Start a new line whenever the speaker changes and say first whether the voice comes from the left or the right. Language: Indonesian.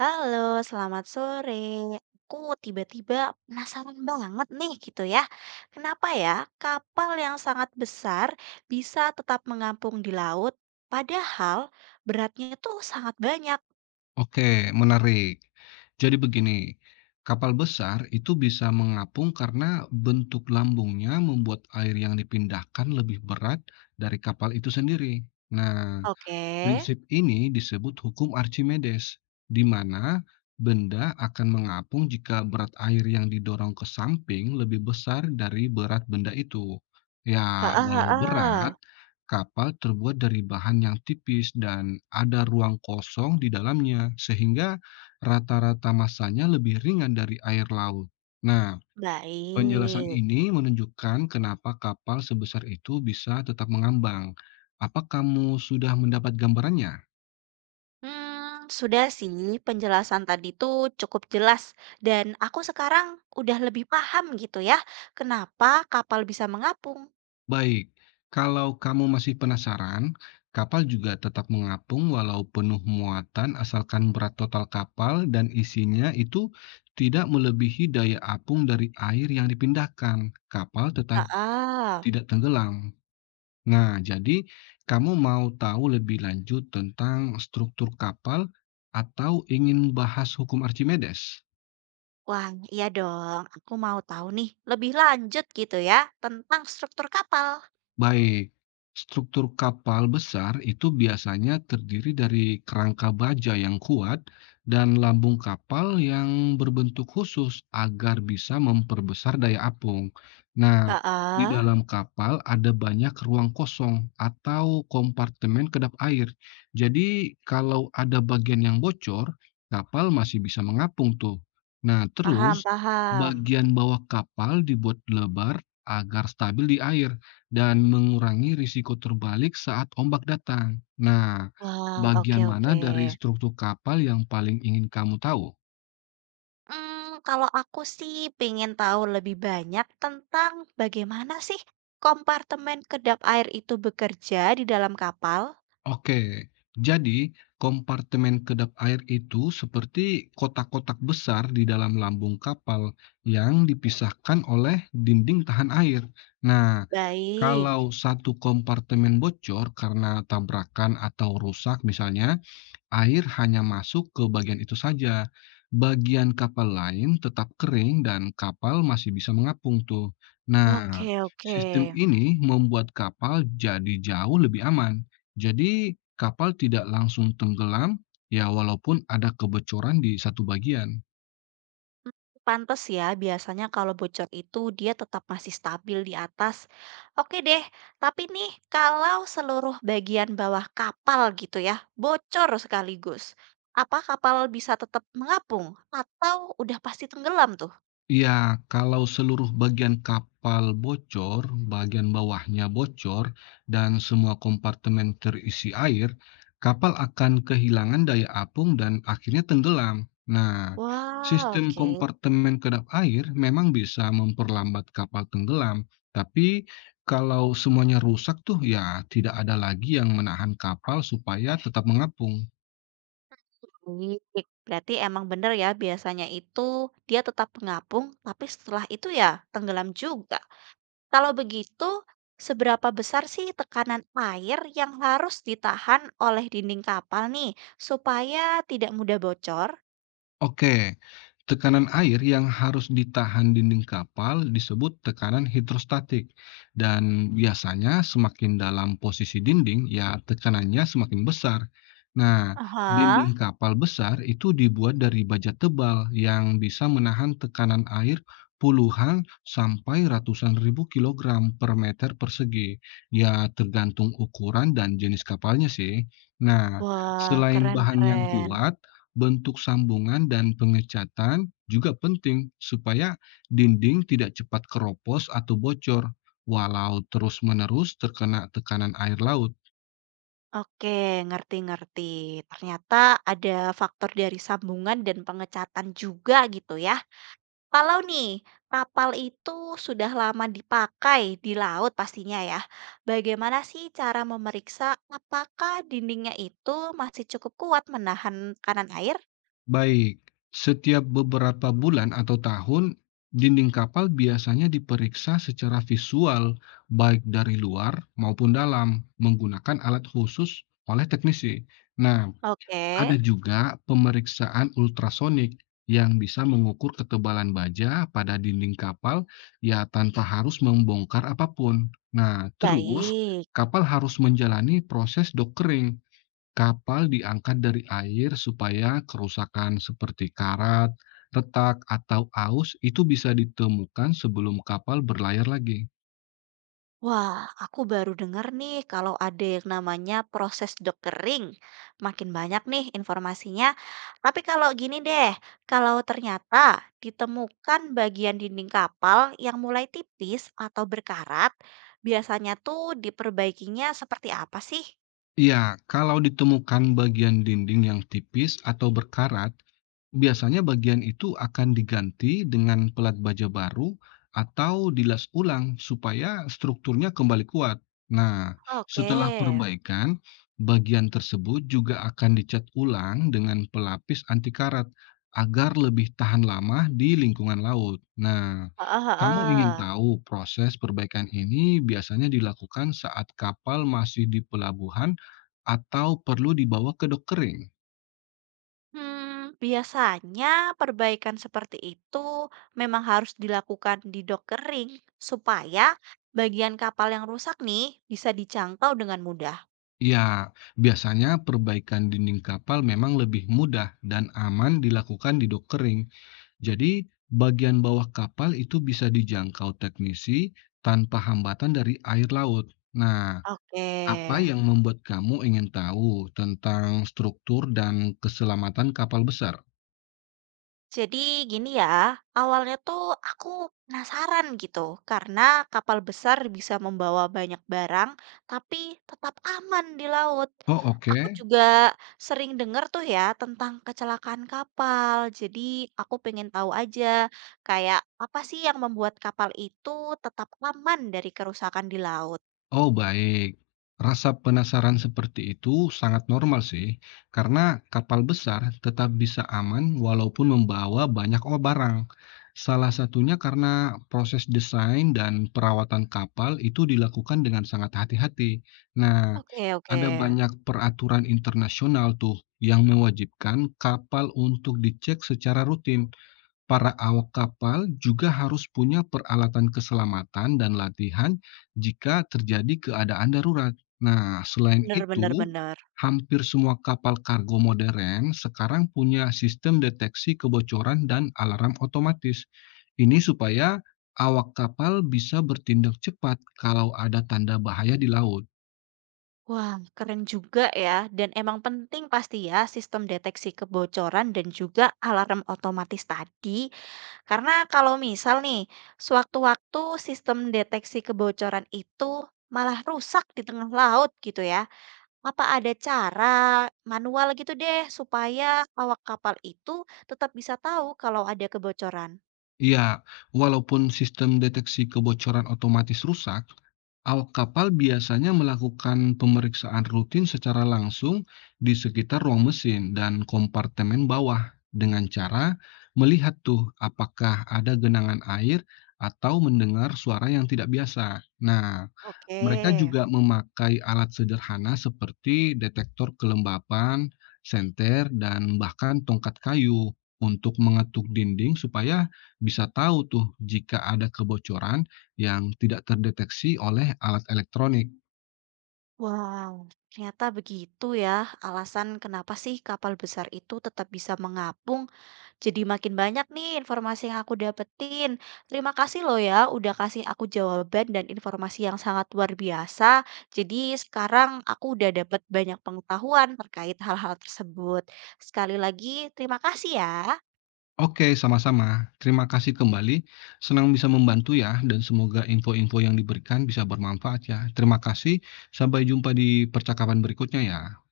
right: Halo, selamat sore. Aku tiba-tiba penasaran banget nih gitu ya. Kenapa ya kapal yang sangat besar bisa tetap mengapung di laut, padahal beratnya itu sangat banyak.
left: Oke, menarik. Jadi begini, kapal besar itu bisa mengapung karena bentuk lambungnya membuat air yang dipindahkan lebih berat dari kapal itu sendiri. Nah,
right: Oke.
left: prinsip ini disebut hukum Archimedes, di mana benda akan mengapung jika berat air yang didorong ke samping lebih besar dari berat benda itu. Ya,
right: Heeh,
left: walau
right: heeh.
left: berat, kapal terbuat dari bahan yang tipis dan ada ruang kosong di dalamnya, sehingga rata-rata masanya lebih ringan dari air laut. Nah, penjelasan
right: Baik.
left: ini menunjukkan kenapa kapal sebesar itu bisa tetap mengambang. Apa kamu sudah mendapat gambarannya?
right: Sudah sih penjelasan tadi tuh cukup jelas dan aku sekarang udah lebih paham gitu ya, kenapa kapal bisa mengapung.
left: Baik, kalau kamu masih penasaran, kapal juga tetap mengapung walau penuh muatan asalkan berat total kapal dan isinya itu tidak melebihi daya apung dari air yang dipindahkan. Kapal tetap
right: Heeh.
left: tidak tenggelam. Nah, jadi kamu mau tahu lebih lanjut tentang struktur kapal atau ingin bahas hukum Archimedes?
right: Wah, iya dong. Aku mau tahu nih lebih lanjut gitu ya tentang struktur kapal.
left: Baik, struktur kapal besar itu biasanya terdiri dari kerangka baja yang kuat dan lambung kapal yang berbentuk khusus agar bisa memperbesar daya apung. Nah, di
right: Heeh,
left: dalam kapal ada banyak ruang kosong atau kompartemen kedap air. Jadi, kalau ada bagian yang bocor, kapal masih bisa mengapung tuh. Nah,
right: paham,
left: terus
right: paham.
left: bagian bawah kapal dibuat lebar agar stabil di air dan mengurangi risiko terbalik saat ombak datang. Nah,
right: Wah, oke,
left: bagian mana
right: oke.
left: dari struktur kapal yang paling ingin kamu tahu?
right: Hmm, Kalau aku sih pengen tahu lebih banyak tentang bagaimana sih kompartemen kedap air itu bekerja di dalam kapal.
left: Oke, jadi kompartemen kedap air itu seperti kotak-kotak besar di dalam lambung kapal yang dipisahkan oleh dinding tahan air. Nah, kalau
right: Baik.
left: satu kompartemen bocor karena tabrakan atau rusak misalnya, air hanya masuk ke bagian itu saja. Bagian kapal lain tetap kering dan kapal masih bisa mengapung tuh. Nah,
right: Oke, oke.
left: sistem ini membuat kapal jadi jauh lebih aman. Jadi kapal tidak langsung tenggelam, ya walaupun ada kebocoran di satu bagian.
right: Mmm, Pantes ya biasanya kalau bocor itu dia tetap masih stabil di atas. Oke deh, tapi nih kalau seluruh bagian bawah kapal gitu ya, bocor sekaligus. Apa kapal bisa tetap mengapung atau udah pasti tenggelam tuh?
left: Ya, kalau seluruh bagian kapal bocor, bagian bawahnya bocor, dan semua kompartemen terisi air, kapal akan kehilangan daya apung dan akhirnya tenggelam. Nah,
right: Wah,
left: sistem
right: oke,
left: kompartemen kedap air memang bisa memperlambat kapal tenggelam, tapi kalau semuanya rusak tuh ya tidak ada lagi yang menahan kapal supaya tetap mengapung.
right: baik. Berarti emang bener ya biasanya itu dia tetap mengapung, tapi setelah itu ya tenggelam juga. Kalau begitu, seberapa besar sih tekanan air yang harus ditahan oleh dinding kapal nih supaya tidak mudah bocor?
left: Oke, tekanan air yang harus ditahan dinding kapal disebut tekanan hidrostatik. Dan biasanya semakin dalam posisi dinding, ya tekanannya semakin besar. Nah,
right: Aha,
left: dinding kapal besar itu dibuat dari baja tebal yang bisa menahan tekanan air puluhan sampai ratusan ribu kilogram per meter persegi. Ya, tergantung ukuran dan jenis kapalnya sih. Nah,
right: wah,
left: selain bahan yang
right: keren-keren.
left: kuat, bentuk sambungan dan pengecatan juga penting supaya dinding tidak cepat keropos atau bocor walau terus-menerus terkena tekanan air laut.
right: Oke, ngerti-ngerti. Ternyata ada faktor dari sambungan dan pengecatan juga gitu ya. Kalau nih, kapal itu sudah lama dipakai di laut pastinya ya. Bagaimana sih cara memeriksa apakah dindingnya itu masih cukup kuat menahan tekanan air?
left: Baik, setiap beberapa bulan atau tahun, dinding kapal biasanya diperiksa secara visual, baik dari luar maupun dalam, menggunakan alat khusus oleh teknisi. Nah,
right: Oke,
left: ada juga pemeriksaan ultrasonik yang bisa mengukur ketebalan baja pada dinding kapal ya tanpa harus membongkar apapun. Nah, terus
right: baik.
left: kapal harus menjalani proses dockering. Kapal diangkat dari air supaya kerusakan seperti karat, retak, atau aus itu bisa ditemukan sebelum kapal berlayar lagi.
right: Wah, aku baru dengar nih kalau ada yang namanya proses dok kering. Makin banyak nih informasinya. Tapi kalau gini deh, kalau ternyata ditemukan bagian dinding kapal yang mulai tipis atau berkarat, biasanya tuh diperbaikinya seperti apa sih?
left: Ya, kalau ditemukan bagian dinding yang tipis atau berkarat, biasanya bagian itu akan diganti dengan pelat baja baru atau dilas ulang supaya strukturnya kembali kuat. Nah,
right: Oke,
left: setelah perbaikan, bagian tersebut juga akan dicat ulang dengan pelapis anti karat agar lebih tahan lama di lingkungan laut. Nah,
right: heeh,
left: kamu ingin
right: heeh.
left: tahu proses perbaikan ini biasanya dilakukan saat kapal masih di pelabuhan atau perlu dibawa ke dok kering?
right: Biasanya perbaikan seperti itu memang harus dilakukan di dok kering supaya bagian kapal yang rusak nih bisa dijangkau dengan mudah.
left: Ya, biasanya perbaikan dinding kapal memang lebih mudah dan aman dilakukan di dok kering. Jadi, bagian bawah kapal itu bisa dijangkau teknisi tanpa hambatan dari air laut. Nah,
right: Oke.
left: apa yang membuat kamu ingin tahu tentang struktur dan keselamatan kapal besar?
right: Jadi gini ya, awalnya tuh aku penasaran gitu, karena kapal besar bisa membawa banyak barang, tapi tetap aman di laut.
left: Oh, oke.
right: Aku juga sering dengar tuh ya tentang kecelakaan kapal, jadi aku pengen tahu aja kayak apa sih yang membuat kapal itu tetap aman dari kerusakan di laut.
left: Oh, baik. Rasa penasaran seperti itu sangat normal sih, karena kapal besar tetap bisa aman walaupun membawa banyak barang. Salah satunya karena proses desain dan perawatan kapal itu dilakukan dengan sangat hati-hati. Nah,
right: Oke, oke.
left: ada banyak peraturan internasional tuh yang mewajibkan kapal untuk dicek secara rutin. Para awak kapal juga harus punya peralatan keselamatan dan latihan jika terjadi keadaan darurat. Nah, selain
right: Bener,
left: itu,
right: bener, bener.
left: hampir semua kapal kargo modern sekarang punya sistem deteksi kebocoran dan alarm otomatis. Ini supaya awak kapal bisa bertindak cepat kalau ada tanda bahaya di laut.
right: Wah, keren juga ya. Dan emang penting pasti ya sistem deteksi kebocoran dan juga alarm otomatis tadi. Karena kalau misal nih, sewaktu-waktu sistem deteksi kebocoran itu malah rusak di tengah laut gitu ya. Apa ada cara manual gitu deh supaya awak kapal itu tetap bisa tahu kalau ada kebocoran?
left: Iya, walaupun sistem deteksi kebocoran otomatis rusak, awak kapal biasanya melakukan pemeriksaan rutin secara langsung di sekitar ruang mesin dan kompartemen bawah dengan cara melihat tuh apakah ada genangan air atau mendengar suara yang tidak biasa. Nah,
right: Oke,
left: mereka juga memakai alat sederhana seperti detektor kelembapan, senter, dan bahkan tongkat kayu untuk mengetuk dinding supaya bisa tahu tuh jika ada kebocoran yang tidak terdeteksi oleh alat elektronik.
right: wow, ternyata begitu ya alasan kenapa sih kapal besar itu tetap bisa mengapung. Jadi makin banyak nih informasi yang aku dapetin. Terima kasih loh ya udah kasih aku jawaban dan informasi yang sangat luar biasa. Jadi sekarang aku udah dapet banyak pengetahuan terkait hal-hal tersebut. Sekali lagi terima kasih ya.
left: Oke, sama-sama. Terima kasih kembali. Senang bisa membantu ya, dan semoga info-info yang diberikan bisa bermanfaat ya. Terima kasih. Sampai jumpa di percakapan berikutnya ya.